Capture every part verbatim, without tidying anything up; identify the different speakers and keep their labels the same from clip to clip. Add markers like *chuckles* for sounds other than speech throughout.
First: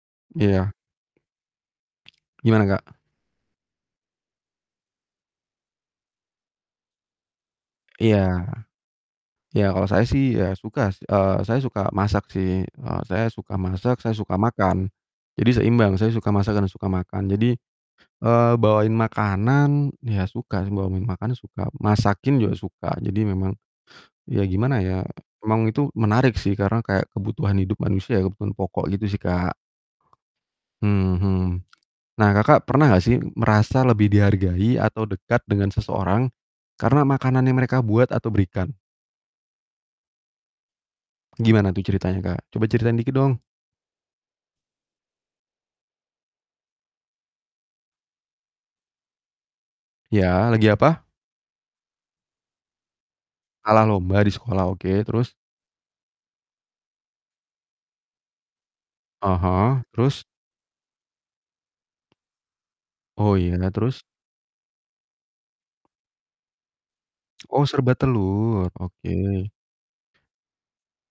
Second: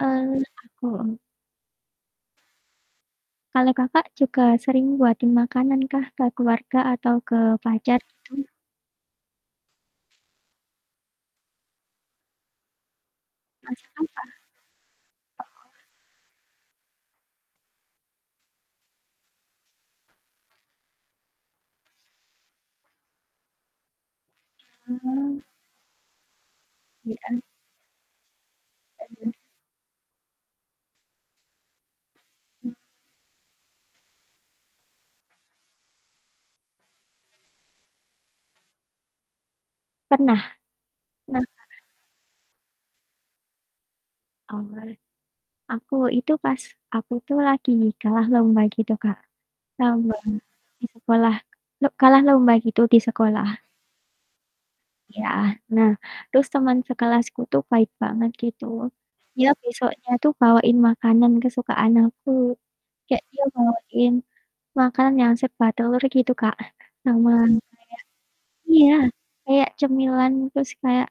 Speaker 1: Eee,
Speaker 2: Iya.
Speaker 1: aku.
Speaker 2: Gimana, Kak?
Speaker 1: Kalau Kakak juga sering buatin makanan kah ke keluarga atau ke pacar gitu?
Speaker 2: Iya. Ya kalau saya sih, ya suka, s eee, saya suka masak sih, eee, saya suka
Speaker 1: Masak
Speaker 2: masak
Speaker 1: apa?
Speaker 2: saya suka makan. Jadi
Speaker 1: Telor?
Speaker 2: seimbang, saya suka masak dan suka makan. Jadi, eee, bawain makanan, ya suka sih bawa min makanan suka, masakin juga suka jadi memang, ya gimana ya,
Speaker 1: Mmm.
Speaker 2: emang itu menarik sih, karena kayak
Speaker 1: Iya.
Speaker 2: kebutuhan hidup manusia, kebutuhan pokok gitu sih,
Speaker 1: *unintelligible*
Speaker 2: Kak. hmm hmm. Nah, Kakak
Speaker 1: Hmm.
Speaker 2: pernah nggak sih merasa lebih dihargai atau dekat dengan seseorang karena makanan yang mereka buat atau berikan?
Speaker 1: Pernah. Kenapa?
Speaker 2: Gimana tuh ceritanya, Kak? Coba ceritain dikit dong.
Speaker 1: Oh. Aku itu pas, aku tuh lagi kalah lomba gitu, Kak. Gambar
Speaker 2: Iya, lagi
Speaker 1: di
Speaker 2: apa?
Speaker 1: sekolah lo kalah lomba gitu di sekolah.
Speaker 2: Kalah lomba di sekolah, oke
Speaker 1: Iya,
Speaker 2: terus?
Speaker 1: nah terus teman sekelasku tuh baik banget gitu,
Speaker 2: Ah
Speaker 1: dia
Speaker 2: hah,
Speaker 1: besoknya
Speaker 2: terus.
Speaker 1: tuh bawain makanan kesukaan aku. Kayak
Speaker 2: Oh
Speaker 1: dia
Speaker 2: iya, nah terus?
Speaker 1: bawain makan yang serba telur gitu, Kak, sama
Speaker 2: Oh serba
Speaker 1: kayak
Speaker 2: telur,
Speaker 1: iya,
Speaker 2: oke.
Speaker 1: kayak cemilan terus kayak,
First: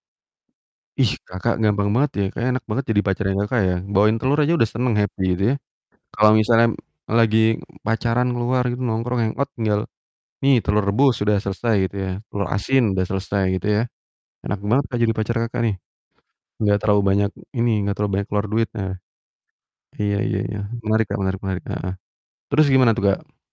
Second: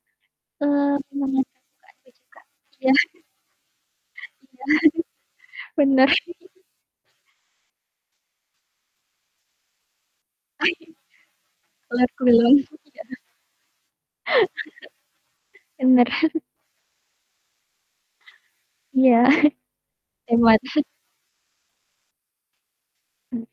Speaker 1: eee,
Speaker 2: Ih,
Speaker 1: semua yang dia
Speaker 2: Kakak
Speaker 1: suka,
Speaker 2: gampang
Speaker 1: ada
Speaker 2: banget ya
Speaker 1: juga.
Speaker 2: kayaknya enak banget
Speaker 1: Iya.
Speaker 2: jadi
Speaker 1: *chuckles*
Speaker 2: pacarnya Kakak ya, bawain telur aja
Speaker 1: Iya.
Speaker 2: udah seneng, happy gitu ya.
Speaker 1: *chuckles* Benar.
Speaker 2: Kalau
Speaker 1: *chuckles*
Speaker 2: misalnyam lagi pacaran keluar gitu nongkrong hang out tinggal, "Nih,
Speaker 1: Oh ya.
Speaker 2: telur rebus sudah selesai," gitu
Speaker 1: Telor
Speaker 2: ya, "telur
Speaker 1: gulung, iya.
Speaker 2: asin udah selesai," gitu ya. Enak banget, Kak, jadi pacar Kakak
Speaker 1: *chuckles*
Speaker 2: nih,
Speaker 1: Bener. *chuckles*
Speaker 2: nggak terlalu banyak ini, nggak terlalu banyak keluar duit, nah.
Speaker 1: Iya.
Speaker 2: Iya
Speaker 1: *chuckles*
Speaker 2: iya
Speaker 1: Hemat.
Speaker 2: ya,
Speaker 1: *chuckles*
Speaker 2: menarik, Kak, menarik menarik, heeh. Terus gimana tuh, Kak?
Speaker 1: Mhm.